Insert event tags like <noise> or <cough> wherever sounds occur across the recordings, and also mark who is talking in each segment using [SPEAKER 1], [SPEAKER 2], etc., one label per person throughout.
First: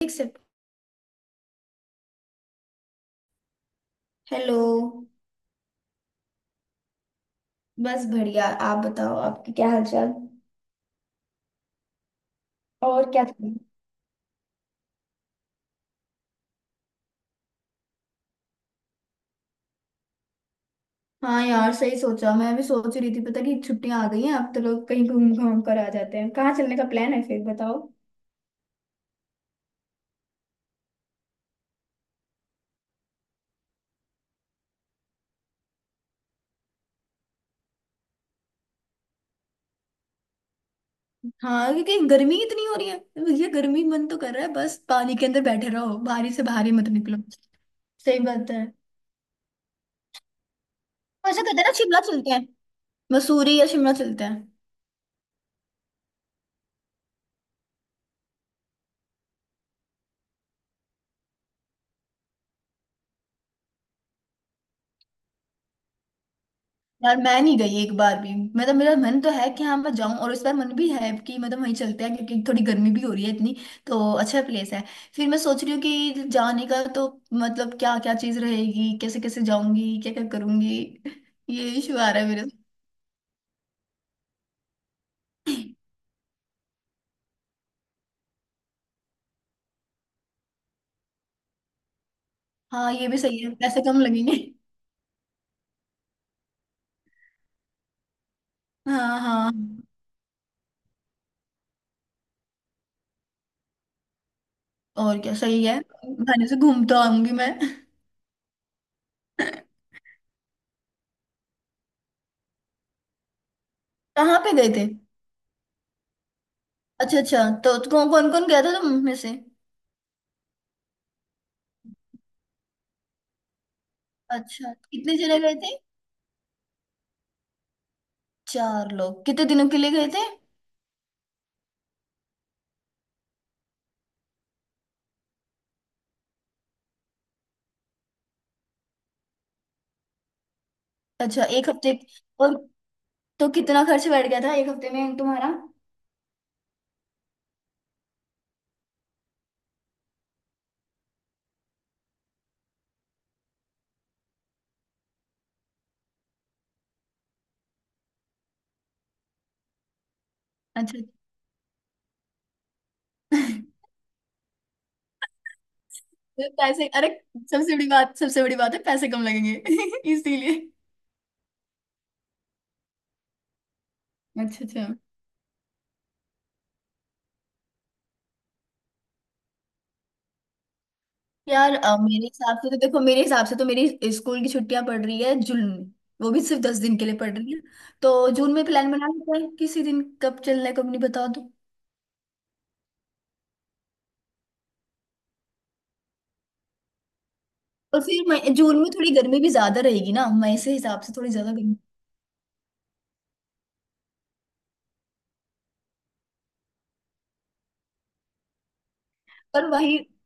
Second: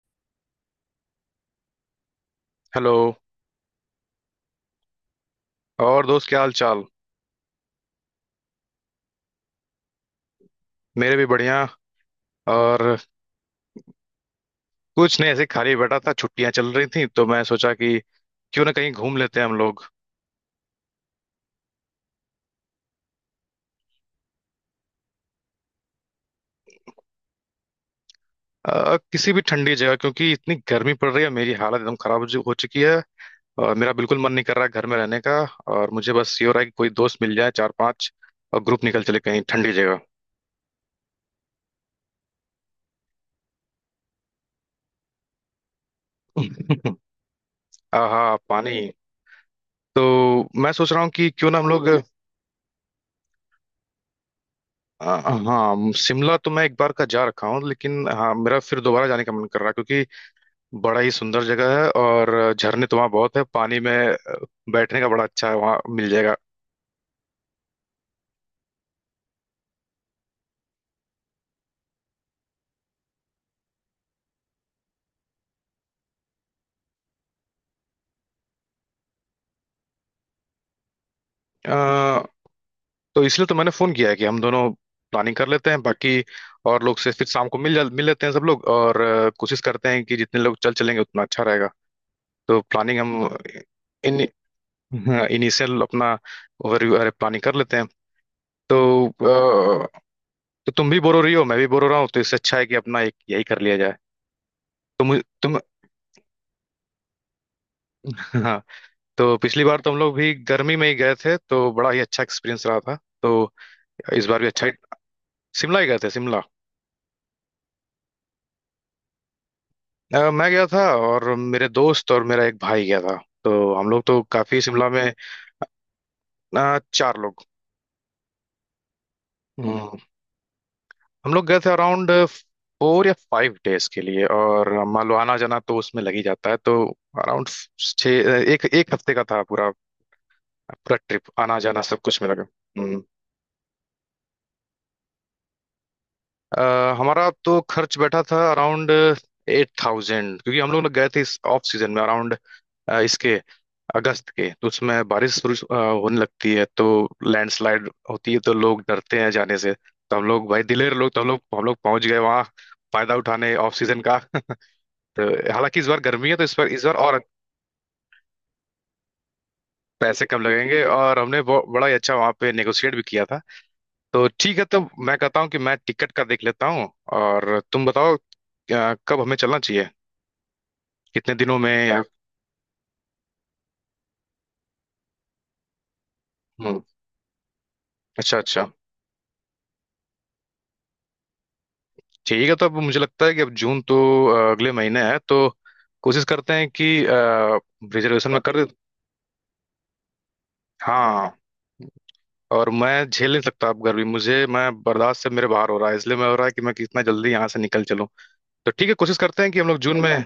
[SPEAKER 1] ठीक से।
[SPEAKER 2] Hello.
[SPEAKER 1] Hello.
[SPEAKER 2] और दोस्त, क्या हाल चाल।
[SPEAKER 1] बस बढ़िया, आप बताओ आपकी क्या हालचाल।
[SPEAKER 2] मेरे भी बढ़िया। और।
[SPEAKER 1] और क्या कर रही हो?
[SPEAKER 2] कुछ नहीं, ऐसे ही खाली बैठा था, छुट्टियां चल रही थी तो मैं सोचा कि क्यों ना कहीं घूम लेते हैं हम लोग।
[SPEAKER 1] हाँ यार, सही सोचा। मैं भी सोच रही थी पता कि छुट्टियां आ गई हैं, अब तो लोग कहीं घूम घाम कर आ जाते हैं। कहाँ चलने का प्लान है फिर, बताओ।
[SPEAKER 2] किसी भी ठंडी जगह, क्योंकि इतनी गर्मी पड़ रही है, मेरी हालत एकदम खराब हो चुकी है। और मेरा बिल्कुल मन नहीं कर रहा है घर में रहने का। और मुझे बस ये हो रहा है कि कोई दोस्त मिल जाए, चार पांच। और ग्रुप निकल चले कहीं ठंडी जगह।
[SPEAKER 1] हाँ, क्योंकि गर्मी इतनी हो रही है। भैया गर्मी, मन तो कर रहा है बस पानी के अंदर बैठे रहो, बाहर ही से बाहर ही मत
[SPEAKER 2] <laughs>
[SPEAKER 1] निकलो। सही
[SPEAKER 2] आहा,
[SPEAKER 1] बात है।
[SPEAKER 2] पानी। तो मैं सोच रहा हूँ कि
[SPEAKER 1] ऐसा
[SPEAKER 2] क्यों
[SPEAKER 1] कहते
[SPEAKER 2] ना
[SPEAKER 1] हैं
[SPEAKER 2] हम
[SPEAKER 1] ना,
[SPEAKER 2] लोग।
[SPEAKER 1] शिमला चलते हैं। मसूरी या शिमला चलते हैं।
[SPEAKER 2] अ, हाँ, शिमला तो मैं एक बार का जा रखा हूँ, लेकिन हाँ, मेरा फिर दोबारा जाने का मन कर रहा है क्योंकि बड़ा ही सुंदर जगह है, और झरने तो वहाँ बहुत है, पानी में बैठने का बड़ा अच्छा है, वहाँ मिल जाएगा।
[SPEAKER 1] यार मैं नहीं गई एक बार भी, मतलब मेरा मन तो है कि हाँ मैं जाऊं, और इस बार मन भी है कि मतलब वहीं चलते हैं क्योंकि थोड़ी गर्मी भी हो रही है इतनी। तो अच्छा प्लेस है। फिर मैं सोच रही हूँ कि जाने का तो, मतलब क्या क्या चीज रहेगी, कैसे कैसे जाऊंगी, क्या क्या करूंगी।
[SPEAKER 2] अ,
[SPEAKER 1] ये इशू आ रहा है मेरे साथ।
[SPEAKER 2] तो इसलिए तो मैंने फोन किया है कि हम दोनों प्लानिंग कर लेते हैं, बाकी और लोग से फिर शाम को मिल लेते हैं सब लोग, और कोशिश करते हैं कि जितने लोग चल चलेंगे उतना अच्छा रहेगा। तो
[SPEAKER 1] हाँ,
[SPEAKER 2] प्लानिंग
[SPEAKER 1] ये
[SPEAKER 2] हम।
[SPEAKER 1] भी सही है, पैसे कम
[SPEAKER 2] इन
[SPEAKER 1] लगेंगे।
[SPEAKER 2] हाँ, इनिशियल अपना ओवरव्यू। अरे, प्लानिंग कर लेते हैं। तो,
[SPEAKER 1] हाँ हाँ।
[SPEAKER 2] अ, तो तुम भी बोर हो रही हो, मैं भी बोर हो रहा हूँ, तो इससे अच्छा है कि अपना एक यही कर लिया जाए। तो
[SPEAKER 1] और
[SPEAKER 2] मुझे
[SPEAKER 1] क्या,
[SPEAKER 2] तुम।
[SPEAKER 1] सही है। बहाने से घूम तो आऊंगी मैं।
[SPEAKER 2] <laughs> तो पिछली बार तो हम लोग भी गर्मी में ही गए थे तो बड़ा ही अच्छा एक्सपीरियंस रहा था। तो इस
[SPEAKER 1] कहाँ
[SPEAKER 2] बार भी
[SPEAKER 1] पे
[SPEAKER 2] अच्छा
[SPEAKER 1] गए
[SPEAKER 2] ही।
[SPEAKER 1] थे?
[SPEAKER 2] शिमला ही गए थे, शिमला।
[SPEAKER 1] अच्छा अच्छा। तो कौन कौन कौन गया था तुम में से?
[SPEAKER 2] मैं गया था, और मेरे दोस्त और मेरा एक भाई गया था। तो हम लोग तो काफी
[SPEAKER 1] अच्छा,
[SPEAKER 2] शिमला में।
[SPEAKER 1] कितने जने गए थे?
[SPEAKER 2] चार लोग।
[SPEAKER 1] चार लोग कितने दिनों के लिए
[SPEAKER 2] हम्म,
[SPEAKER 1] गए थे?
[SPEAKER 2] हम लोग गए थे अराउंड 4 या 5 डेज के लिए, और मान लो आना जाना तो उसमें लग ही जाता है, तो अराउंड छः, एक एक हफ्ते का था पूरा। पूरा ट्रिप
[SPEAKER 1] अच्छा,
[SPEAKER 2] आना
[SPEAKER 1] एक
[SPEAKER 2] जाना
[SPEAKER 1] हफ्ते।
[SPEAKER 2] सब कुछ में लगा।
[SPEAKER 1] और?
[SPEAKER 2] हम्म।
[SPEAKER 1] तो कितना खर्च बैठ गया था एक हफ्ते में तुम्हारा?
[SPEAKER 2] अ, हमारा तो खर्च बैठा था अराउंड 8000, क्योंकि हम लोग ना गए थे इस ऑफ सीजन में। अराउंड इसके अगस्त के, तो उसमें बारिश बुरिश होने लगती है, तो लैंडस्लाइड होती है, तो लोग डरते हैं जाने से, तो हम लोग भाई दिलेर
[SPEAKER 1] अच्छा।
[SPEAKER 2] लोग तो हम लोग पहुंच गए वहाँ, फायदा उठाने ऑफ
[SPEAKER 1] <laughs>
[SPEAKER 2] सीजन का। <laughs> तो हालांकि इस बार गर्मी है, तो
[SPEAKER 1] तो
[SPEAKER 2] इस बार इस
[SPEAKER 1] पैसे,
[SPEAKER 2] बार
[SPEAKER 1] अरे
[SPEAKER 2] और
[SPEAKER 1] सबसे बड़ी बात, सबसे बड़ी बात है पैसे कम लगेंगे, <laughs>
[SPEAKER 2] पैसे कम
[SPEAKER 1] इसीलिए।
[SPEAKER 2] लगेंगे। और हमने बड़ा ही अच्छा वहाँ पे नेगोशिएट भी किया था। तो ठीक है।
[SPEAKER 1] अच्छा
[SPEAKER 2] तो
[SPEAKER 1] अच्छा।
[SPEAKER 2] मैं कहता हूँ कि मैं टिकट का देख लेता हूँ, और तुम बताओ, कब हमें चलना चाहिए, कितने दिनों में,
[SPEAKER 1] यार,
[SPEAKER 2] या
[SPEAKER 1] मेरे हिसाब से तो देखो, मेरे हिसाब से तो मेरी स्कूल की छुट्टियां पड़ रही है जून में। वो भी सिर्फ दस
[SPEAKER 2] हम्म,
[SPEAKER 1] दिन के लिए पड़ रही है। तो
[SPEAKER 2] अच्छा
[SPEAKER 1] जून में
[SPEAKER 2] अच्छा,
[SPEAKER 1] प्लान बना लेते हैं, किसी दिन कब चलना है कब नहीं, बता दो।
[SPEAKER 2] ठीक है। तो अब मुझे लगता है कि अब जून तो अगले महीने है, तो कोशिश करते हैं कि
[SPEAKER 1] और फिर
[SPEAKER 2] रिजर्वेशन में
[SPEAKER 1] मई
[SPEAKER 2] कर दे।
[SPEAKER 1] जून में थोड़ी गर्मी भी ज्यादा रहेगी ना, मई से हिसाब से
[SPEAKER 2] हाँ।
[SPEAKER 1] थोड़ी ज्यादा गर्मी।
[SPEAKER 2] और मैं झेल नहीं सकता अब गर्मी मुझे, मैं बर्दाश्त से मेरे बाहर हो रहा है, इसलिए मैं हो रहा है कि मैं कितना जल्दी यहाँ से निकल चलूँ। तो ठीक है, कोशिश करते हैं कि
[SPEAKER 1] पर
[SPEAKER 2] हम लोग
[SPEAKER 1] वही,
[SPEAKER 2] जून में,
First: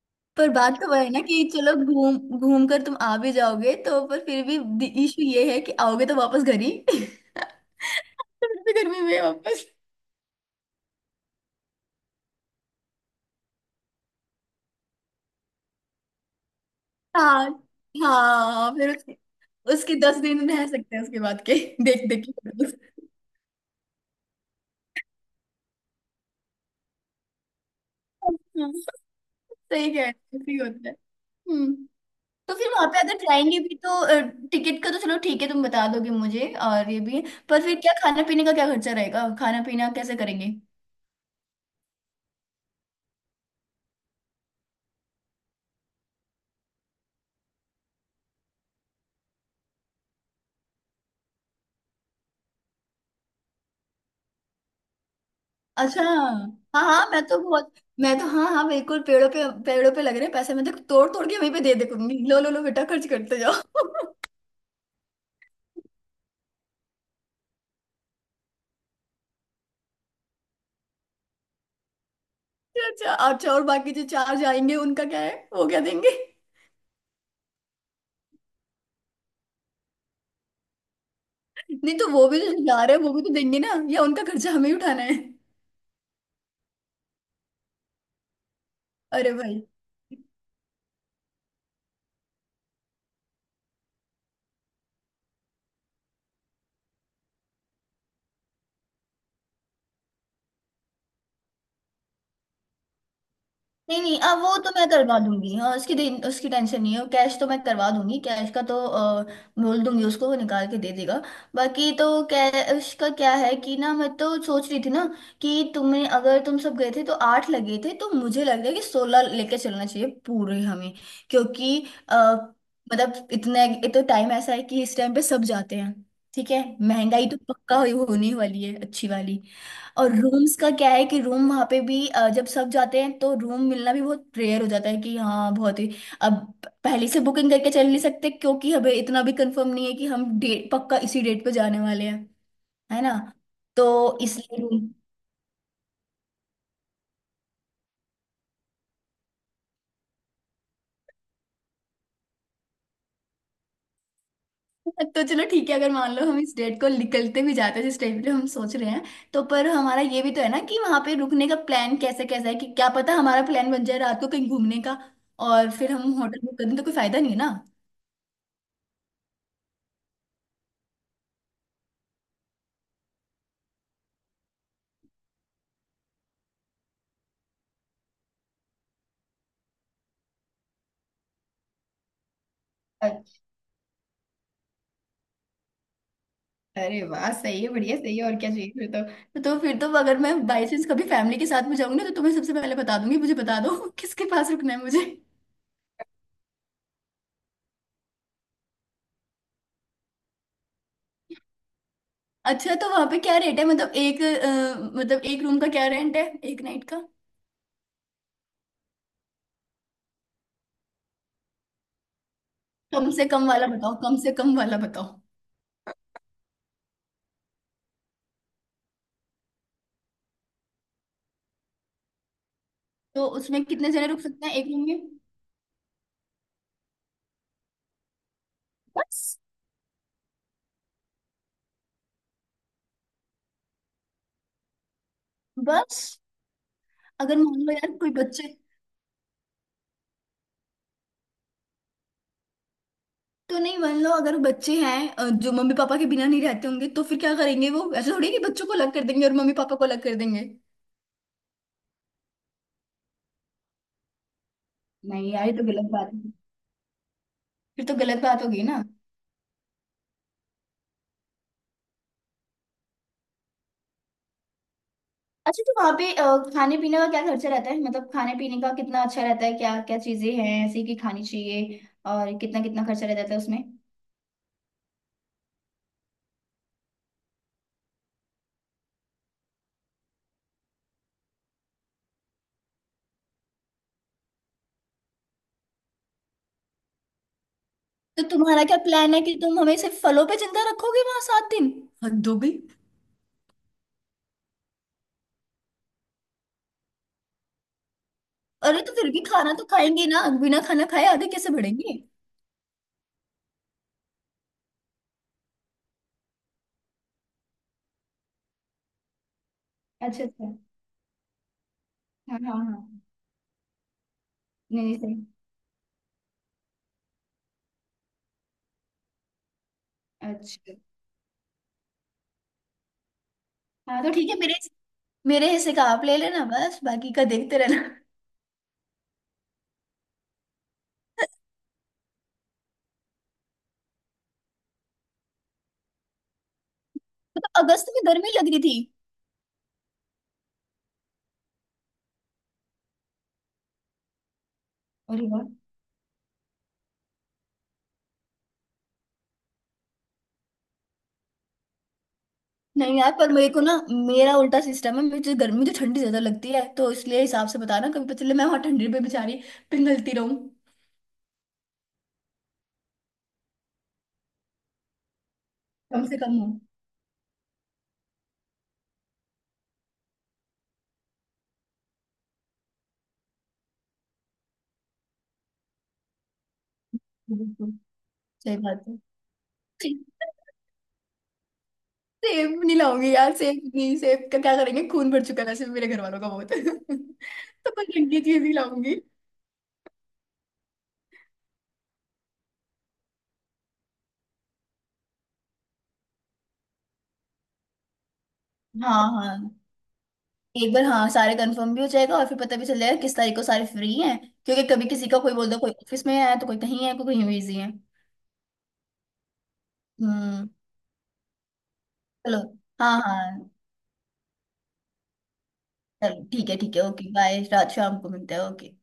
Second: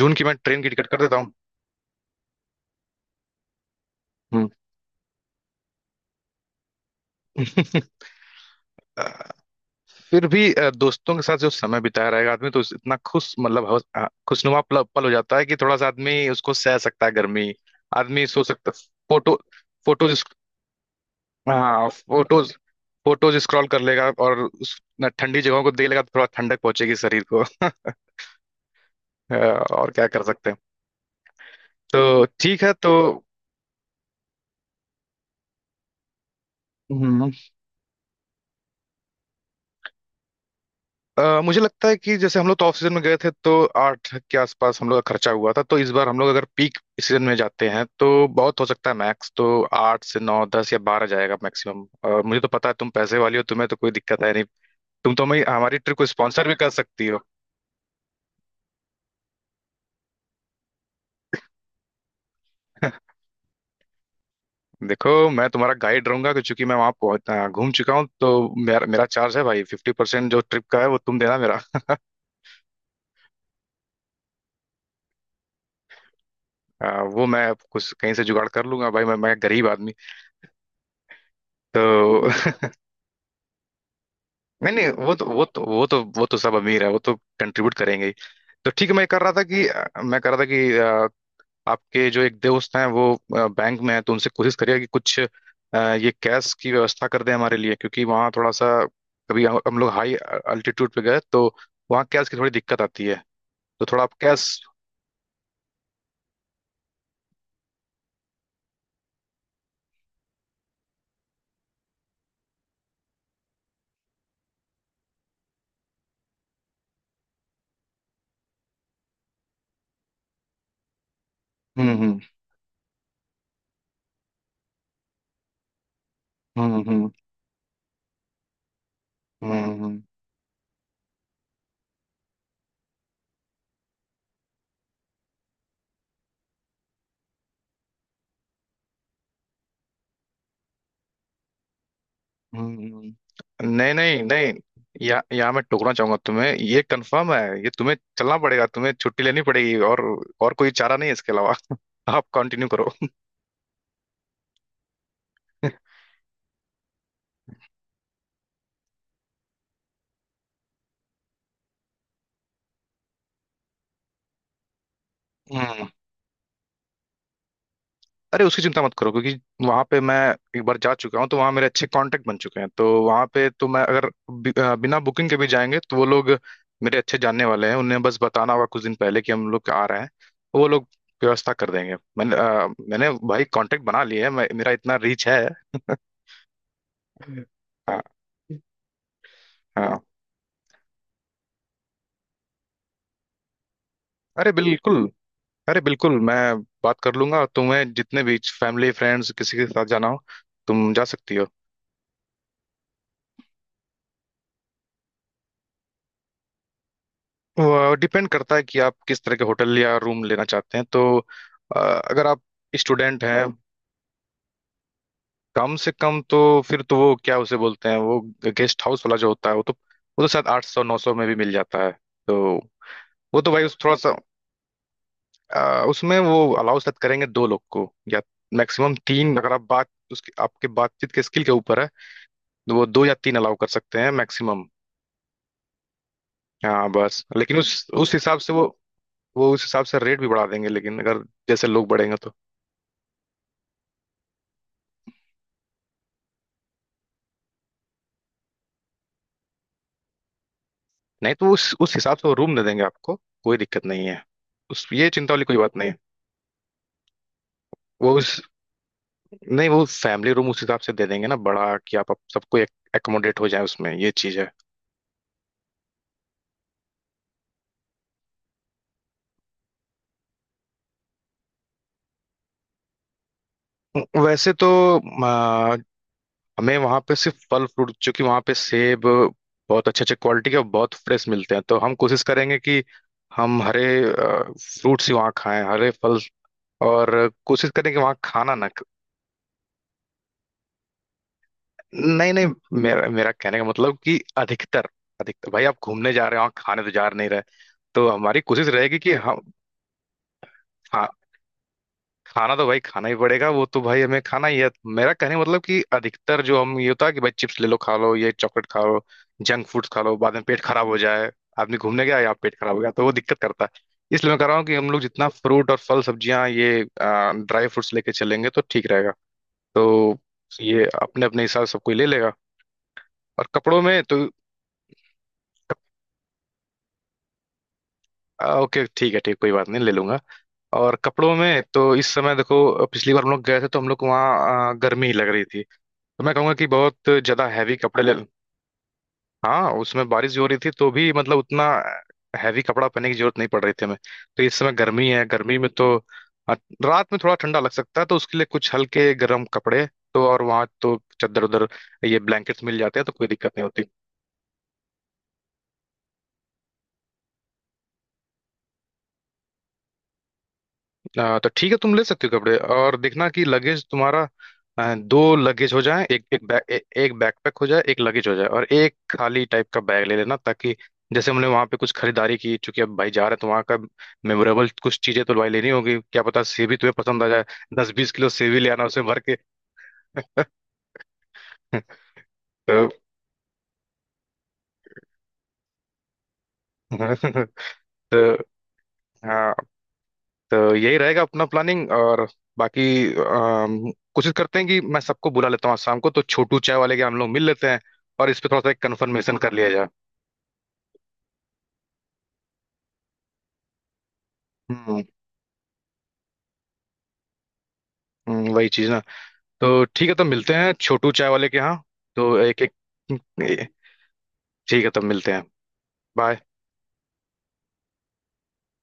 [SPEAKER 2] जून की मैं
[SPEAKER 1] पर
[SPEAKER 2] ट्रेन की
[SPEAKER 1] बात
[SPEAKER 2] टिकट
[SPEAKER 1] तो
[SPEAKER 2] कर
[SPEAKER 1] वह है
[SPEAKER 2] देता
[SPEAKER 1] ना
[SPEAKER 2] हूँ।
[SPEAKER 1] कि चलो घूम घूम कर तुम आ भी जाओगे तो, पर फिर भी इशू ये है कि आओगे तो वापस घर ही, <laughs>
[SPEAKER 2] हम्म।
[SPEAKER 1] फिर भी गर्मी में
[SPEAKER 2] <laughs>
[SPEAKER 1] वापस।
[SPEAKER 2] फिर भी दोस्तों के साथ जो समय बिताया रहेगा आदमी तो इतना खुश, मतलब खुशनुमा पल पल हो जाता है कि थोड़ा सा आदमी उसको सह सकता है
[SPEAKER 1] हाँ
[SPEAKER 2] गर्मी। आदमी सो सकता।
[SPEAKER 1] हाँ, फिर उसके,
[SPEAKER 2] फोटो।
[SPEAKER 1] उसके दस
[SPEAKER 2] फोटोज।
[SPEAKER 1] दिन रह सकते हैं उसके बाद के, <laughs>
[SPEAKER 2] हाँ,
[SPEAKER 1] देख देख के।
[SPEAKER 2] फोटोज। फोटोज स्क्रॉल कर लेगा और उस न, ठंडी जगहों को देख लेगा, तो थोड़ा ठंडक पहुंचेगी शरीर को। <laughs>
[SPEAKER 1] हाँ,
[SPEAKER 2] और
[SPEAKER 1] सही कह
[SPEAKER 2] क्या
[SPEAKER 1] रहे
[SPEAKER 2] कर
[SPEAKER 1] हो,
[SPEAKER 2] सकते हैं।
[SPEAKER 1] सही होता है। हम्म।
[SPEAKER 2] तो
[SPEAKER 1] तो
[SPEAKER 2] ठीक
[SPEAKER 1] फिर
[SPEAKER 2] है,
[SPEAKER 1] वहां
[SPEAKER 2] तो
[SPEAKER 1] पे अगर जाएंगे भी तो, टिकट का तो चलो ठीक है तुम बता दोगे मुझे, और ये भी,
[SPEAKER 2] हम्म,
[SPEAKER 1] पर फिर क्या खाना पीने का क्या खर्चा रहेगा, खाना पीना कैसे करेंगे?
[SPEAKER 2] मुझे लगता है कि जैसे हम लोग तो ऑफ सीजन में गए थे तो आठ के आसपास हम लोग का खर्चा हुआ था, तो इस बार हम लोग अगर पीक सीजन में जाते हैं तो बहुत हो सकता है, मैक्स तो आठ से नौ, 10 या 12 जाएगा मैक्सिमम। और मुझे तो पता है तुम पैसे वाली हो, तुम्हें तो कोई दिक्कत है नहीं, तुम तो हमें हमारी ट्रिप
[SPEAKER 1] अच्छा।
[SPEAKER 2] को स्पॉन्सर
[SPEAKER 1] हाँ
[SPEAKER 2] भी कर सकती
[SPEAKER 1] हाँ,
[SPEAKER 2] हो।
[SPEAKER 1] मैं तो बहुत, मैं तो, हाँ हाँ बिल्कुल। पेड़ों पे, पेड़ों पे लग रहे पैसे मैं तो तोड़ तोड़ के वहीं पे दे दे करूंगी, लो लो लो बेटा,
[SPEAKER 2] <laughs>
[SPEAKER 1] खर्च करते जाओ। <laughs>
[SPEAKER 2] देखो, मैं तुम्हारा गाइड रहूंगा कि चूंकि मैं वहां पहुंच घूम चुका हूँ, तो मेरा मेरा चार्ज है भाई 50%, जो ट्रिप का है वो तुम देना मेरा।
[SPEAKER 1] अच्छा अच्छा और बाकी जो चार जाएंगे उनका क्या है, वो क्या देंगे?
[SPEAKER 2] वो मैं कुछ कहीं से जुगाड़ कर लूंगा भाई, मैं गरीब आदमी। तो
[SPEAKER 1] <laughs> नहीं तो वो भी तो जा रहे हैं, वो भी तो देंगे ना, या उनका खर्चा हमें
[SPEAKER 2] नहीं
[SPEAKER 1] ही
[SPEAKER 2] नहीं,
[SPEAKER 1] उठाना है?
[SPEAKER 2] वो तो सब अमीर है, वो तो कंट्रीब्यूट करेंगे ही। तो ठीक है,
[SPEAKER 1] अरे भाई,
[SPEAKER 2] मैं कर रहा था कि आपके जो एक दोस्त हैं, वो बैंक में है, तो उनसे कोशिश करिएगा कि कुछ ये कैश की व्यवस्था कर दें हमारे लिए, क्योंकि वहाँ थोड़ा सा कभी हम लोग हाई अल्टीट्यूड पे गए तो वहाँ कैश की थोड़ी दिक्कत आती है। तो
[SPEAKER 1] नहीं
[SPEAKER 2] थोड़ा आप
[SPEAKER 1] नहीं, अब
[SPEAKER 2] कैश।
[SPEAKER 1] वो तो मैं करवा दूंगी हाँ, उसकी उसकी टेंशन नहीं है, कैश तो मैं करवा दूंगी। कैश का तो बोल दूंगी उसको, वो निकाल के दे देगा। बाकी तो कैश का क्या है। कि ना, मैं तो सोच रही थी ना कि तुम्हें, अगर तुम सब गए थे तो 8 लगे थे, तो मुझे लग रहा है कि 16 लेके चलना चाहिए पूरे हमें। क्योंकि
[SPEAKER 2] हम्म। हम्म।
[SPEAKER 1] आ, मतलब इतने, ये तो टाइम ऐसा है कि इस टाइम पे सब जाते हैं। ठीक है।
[SPEAKER 2] हम्म। हम्म।
[SPEAKER 1] महंगाई तो पक्का होने वाली है, अच्छी वाली।
[SPEAKER 2] हम्म। हम्म।
[SPEAKER 1] और रूम्स का क्या है कि रूम वहां पे भी, जब सब जाते हैं तो रूम मिलना भी बहुत रेयर हो जाता है, कि हाँ बहुत ही। अब पहले से बुकिंग करके चल नहीं सकते, क्योंकि हमें इतना भी कंफर्म नहीं है कि हम डेट पक्का इसी डेट पे जाने वाले हैं, है
[SPEAKER 2] हम्म,
[SPEAKER 1] ना।
[SPEAKER 2] नहीं
[SPEAKER 1] तो
[SPEAKER 2] नहीं नहीं।
[SPEAKER 1] इसलिए रूम।
[SPEAKER 2] या यहाँ मैं टोकना चाहूंगा तुम्हें, ये कंफर्म है, ये तुम्हें चलना पड़ेगा, तुम्हें छुट्टी लेनी पड़ेगी, और कोई चारा नहीं है इसके अलावा। <laughs> आप कंटिन्यू करो।
[SPEAKER 1] <laughs> तो चलो ठीक है, अगर मान लो हम इस डेट को निकलते भी जाते हैं जिस टाइम पे हम सोच रहे हैं, तो पर हमारा ये भी तो है ना कि वहां पे रुकने का प्लान कैसे, कैसा है। कि क्या पता हमारा प्लान बन जाए रात को कहीं घूमने का, और
[SPEAKER 2] हम्म।
[SPEAKER 1] फिर हम होटल बुक कर दें तो कोई फायदा नहीं है ना।
[SPEAKER 2] <laughs> अरे, उसकी चिंता मत करो, क्योंकि वहां पे मैं एक बार जा चुका हूँ, तो वहां मेरे अच्छे कांटेक्ट बन चुके हैं, तो वहां पे तो मैं अगर बिना बुकिंग के भी जाएंगे तो वो लोग मेरे अच्छे जानने वाले हैं, उन्हें बस बताना होगा कुछ दिन पहले कि हम लोग आ रहे हैं, तो वो लोग व्यवस्था कर देंगे। मैंने मैंने भाई कांटेक्ट बना लिए है, मेरा इतना रीच है। <laughs>
[SPEAKER 1] अरे वाह, सही है, बढ़िया।
[SPEAKER 2] हाँ
[SPEAKER 1] सही है, और क्या चाहिए फिर तो। तो फिर तो
[SPEAKER 2] हाँ।
[SPEAKER 1] अगर मैं बाई चांस कभी फैमिली के साथ में जाऊंगी ना तो तुम्हें सबसे पहले बता दूंगी, मुझे बता दो <laughs> किसके
[SPEAKER 2] अरे,
[SPEAKER 1] पास रुकना है
[SPEAKER 2] बिल्कुल।
[SPEAKER 1] मुझे।
[SPEAKER 2] अरे, बिल्कुल, मैं बात कर लूंगा, तुम्हें जितने भी फैमिली फ्रेंड्स किसी के साथ जाना हो, तुम जा सकती हो।
[SPEAKER 1] अच्छा, तो वहां पे क्या रेट है, मतलब एक, मतलब एक रूम का क्या रेंट है, एक नाइट का?
[SPEAKER 2] वो डिपेंड करता है कि आप किस तरह के होटल या रूम लेना चाहते हैं, तो अगर आप
[SPEAKER 1] कम
[SPEAKER 2] स्टूडेंट
[SPEAKER 1] से
[SPEAKER 2] हैं।
[SPEAKER 1] कम वाला बताओ, कम से कम वाला बताओ।
[SPEAKER 2] कम से कम तो फिर तो वो क्या उसे बोलते हैं, वो गेस्ट हाउस वाला जो होता है, वो तो शायद 800 900 में भी मिल जाता है। तो
[SPEAKER 1] तो
[SPEAKER 2] वो तो भाई
[SPEAKER 1] उसमें
[SPEAKER 2] उस
[SPEAKER 1] कितने
[SPEAKER 2] थोड़ा
[SPEAKER 1] जने
[SPEAKER 2] सा
[SPEAKER 1] रुक सकते हैं एक रूम में?
[SPEAKER 2] उसमें वो अलाउ शायद करेंगे दो लोग को, या मैक्सिमम तीन,
[SPEAKER 1] बस।
[SPEAKER 2] अगर आप बात उसकी आपके बातचीत के स्किल के ऊपर है। तो वो दो या तीन अलाउ कर सकते हैं मैक्सिमम।
[SPEAKER 1] बस।
[SPEAKER 2] हाँ बस,
[SPEAKER 1] अगर
[SPEAKER 2] लेकिन
[SPEAKER 1] मान लो
[SPEAKER 2] उस
[SPEAKER 1] यार कोई
[SPEAKER 2] उस हिसाब से
[SPEAKER 1] बच्चे,
[SPEAKER 2] वो उस हिसाब से रेट भी बढ़ा देंगे, लेकिन अगर जैसे लोग बढ़ेंगे तो
[SPEAKER 1] तो नहीं, मान लो अगर बच्चे हैं जो मम्मी पापा के बिना नहीं रहते होंगे तो फिर क्या करेंगे? वो ऐसे थोड़ी है कि बच्चों को अलग कर देंगे और मम्मी पापा को अलग कर देंगे।
[SPEAKER 2] नहीं, तो उस हिसाब से वो रूम दे देंगे आपको, कोई दिक्कत नहीं है। उस ये
[SPEAKER 1] नहीं
[SPEAKER 2] चिंता वाली
[SPEAKER 1] यार, ये
[SPEAKER 2] कोई
[SPEAKER 1] तो
[SPEAKER 2] बात नहीं
[SPEAKER 1] गलत
[SPEAKER 2] है।
[SPEAKER 1] बात है, फिर तो
[SPEAKER 2] वो
[SPEAKER 1] गलत
[SPEAKER 2] उस,
[SPEAKER 1] बात होगी ना।
[SPEAKER 2] नहीं, वो फैमिली रूम उस हिसाब से दे देंगे ना, बड़ा, कि आप सबको एकोमोडेट हो जाए उसमें, ये चीज है।
[SPEAKER 1] अच्छा, तो वहां पे खाने पीने का क्या खर्चा रहता है, मतलब खाने पीने का कितना अच्छा रहता है? क्या क्या चीजें हैं ऐसी कि खानी चाहिए, और कितना कितना खर्चा रहता है उसमें?
[SPEAKER 2] वैसे तो हमें वहां पे सिर्फ फल फ्रूट, क्योंकि वहां पे सेब बहुत अच्छे अच्छे क्वालिटी के और बहुत फ्रेश मिलते हैं, तो हम कोशिश करेंगे कि हम हरे फ्रूट्स ही वहाँ खाएं, हरे फल, और कोशिश करें कि वहाँ
[SPEAKER 1] तो
[SPEAKER 2] खाना
[SPEAKER 1] तुम्हारा
[SPEAKER 2] ना
[SPEAKER 1] क्या
[SPEAKER 2] ख-।
[SPEAKER 1] प्लान है कि तुम हमें सिर्फ फलों पे जिंदा रखोगे वहां 7 दिन? हद
[SPEAKER 2] नहीं
[SPEAKER 1] हो
[SPEAKER 2] नहीं,
[SPEAKER 1] गई।
[SPEAKER 2] मेरा मेरा कहने का मतलब कि अधिकतर अधिकतर भाई आप घूमने जा रहे हो, वहाँ खाने तो जा नहीं रहे। तो हमारी कोशिश
[SPEAKER 1] अरे तो
[SPEAKER 2] रहेगी
[SPEAKER 1] फिर
[SPEAKER 2] कि
[SPEAKER 1] भी
[SPEAKER 2] हम।
[SPEAKER 1] खाना तो खाएंगे ना, बिना खाना खाए
[SPEAKER 2] हाँ,
[SPEAKER 1] आधे कैसे बढ़ेंगे?
[SPEAKER 2] खाना तो भाई खाना ही पड़ेगा, वो तो भाई हमें खाना ही है। मेरा कहने का मतलब कि अधिकतर जो हम ये होता है कि भाई चिप्स ले लो खा लो, ये चॉकलेट खा लो, जंक फूड्स खा लो,
[SPEAKER 1] अच्छा
[SPEAKER 2] बाद में
[SPEAKER 1] अच्छा।
[SPEAKER 2] पेट खराब हो जाए, आदमी घूमने गया या
[SPEAKER 1] हाँ
[SPEAKER 2] पेट
[SPEAKER 1] हाँ
[SPEAKER 2] खराब हो गया
[SPEAKER 1] हाँ।
[SPEAKER 2] तो वो दिक्कत करता है। इसलिए मैं कह रहा हूँ कि
[SPEAKER 1] नहीं
[SPEAKER 2] हम
[SPEAKER 1] नहीं,
[SPEAKER 2] लोग
[SPEAKER 1] सही।
[SPEAKER 2] जितना फ्रूट और फल, सब्जियां, ये ड्राई फ्रूट्स लेके चलेंगे तो ठीक रहेगा। तो
[SPEAKER 1] अच्छा।
[SPEAKER 2] ये अपने अपने हिसाब से सब कोई ले लेगा। और कपड़ों में
[SPEAKER 1] हाँ तो
[SPEAKER 2] तो
[SPEAKER 1] ठीक है, मेरे, मेरे हिस्से का आप ले लेना बस, बाकी का देखते रहना।
[SPEAKER 2] ओके, ठीक है ठीक, कोई बात नहीं ले लूंगा। और कपड़ों में तो इस समय देखो, पिछली बार हम लोग गए थे तो हम लोग को वहाँ गर्मी ही लग रही थी, तो मैं कहूंगा कि बहुत
[SPEAKER 1] तो
[SPEAKER 2] ज्यादा हैवी
[SPEAKER 1] अगस्त में
[SPEAKER 2] कपड़े ले।
[SPEAKER 1] गर्मी लग रही थी?
[SPEAKER 2] हाँ, उसमें बारिश भी हो रही थी तो भी, मतलब उतना हैवी कपड़ा पहनने की जरूरत नहीं पड़ रही थी हमें। तो इस समय गर्मी है,
[SPEAKER 1] अरे वाह।
[SPEAKER 2] गर्मी में तो अ, रात में थोड़ा ठंडा लग सकता है, तो उसके लिए कुछ हल्के गर्म कपड़े। तो और वहाँ तो चादर उधर ये ब्लैंकेट्स मिल
[SPEAKER 1] नहीं
[SPEAKER 2] जाते हैं,
[SPEAKER 1] यार,
[SPEAKER 2] तो कोई
[SPEAKER 1] पर मेरे
[SPEAKER 2] दिक्कत
[SPEAKER 1] को
[SPEAKER 2] नहीं
[SPEAKER 1] ना
[SPEAKER 2] होती।
[SPEAKER 1] मेरा उल्टा सिस्टम है, मुझे गर्मी, मुझे ठंडी ज्यादा लगती है, तो इसलिए हिसाब से बताना। कभी पता चले मैं वहां ठंडी पे बेचारी पिघलती रहूं।
[SPEAKER 2] तो ठीक है, तुम ले सकते हो कपड़े, और देखना कि लगेज तुम्हारा दो लगेज हो जाए,
[SPEAKER 1] कम से
[SPEAKER 2] एक
[SPEAKER 1] कम
[SPEAKER 2] एक
[SPEAKER 1] हो।
[SPEAKER 2] बैग, एक बैकपैक हो जाए, एक लगेज हो जाए, और एक खाली टाइप का बैग ले लेना, ताकि जैसे हमने वहां पे कुछ खरीदारी की, चूंकि अब भाई जा रहे हैं तो वहां का मेमोरेबल कुछ चीजें तो भाई लेनी होगी, क्या पता सेवी तुम्हें पसंद आ जाए,
[SPEAKER 1] बिल्कुल।
[SPEAKER 2] 10-20 किलो
[SPEAKER 1] सही
[SPEAKER 2] सेवी ले आना
[SPEAKER 1] बात है।
[SPEAKER 2] उसे भर के। <laughs>
[SPEAKER 1] सेब नहीं
[SPEAKER 2] तो,
[SPEAKER 1] लाऊंगी यार, सेब नहीं, सेब का क्या करेंगे, खून भर चुका है वैसे भी मेरे घर वालों का बहुत। <laughs> तो मैं
[SPEAKER 2] <laughs>
[SPEAKER 1] ठंडी
[SPEAKER 2] तो
[SPEAKER 1] चीज ही लाऊंगी।
[SPEAKER 2] हाँ, तो यही रहेगा अपना प्लानिंग और बाकी। कोशिश करते हैं कि मैं सबको बुला लेता हूँ, आज शाम को तो छोटू चाय वाले के हम लोग मिल लेते हैं, और इस पे थोड़ा सा एक
[SPEAKER 1] हाँ
[SPEAKER 2] कन्फर्मेशन
[SPEAKER 1] हाँ,
[SPEAKER 2] कर लिया जाए।
[SPEAKER 1] एक बार हाँ सारे कंफर्म भी हो जाएगा, और फिर पता भी चल जाएगा किस तारीख को सारे फ्री हैं। क्योंकि कभी
[SPEAKER 2] हम्म।
[SPEAKER 1] किसी का कोई, बोल दो कोई ऑफिस में है, तो कोई कहीं है, कोई कहीं बिजी है।
[SPEAKER 2] वही चीज़ ना। तो ठीक है, तो
[SPEAKER 1] हम्म।
[SPEAKER 2] मिलते हैं छोटू चाय वाले के यहाँ। तो
[SPEAKER 1] चलो।
[SPEAKER 2] एक एक
[SPEAKER 1] हाँ हाँ।
[SPEAKER 2] ठीक है, तब मिलते हैं।
[SPEAKER 1] चल
[SPEAKER 2] बाय।
[SPEAKER 1] ठीक है, ठीक है, ओके, बाय। रात, शाम को मिलते हैं। ओके।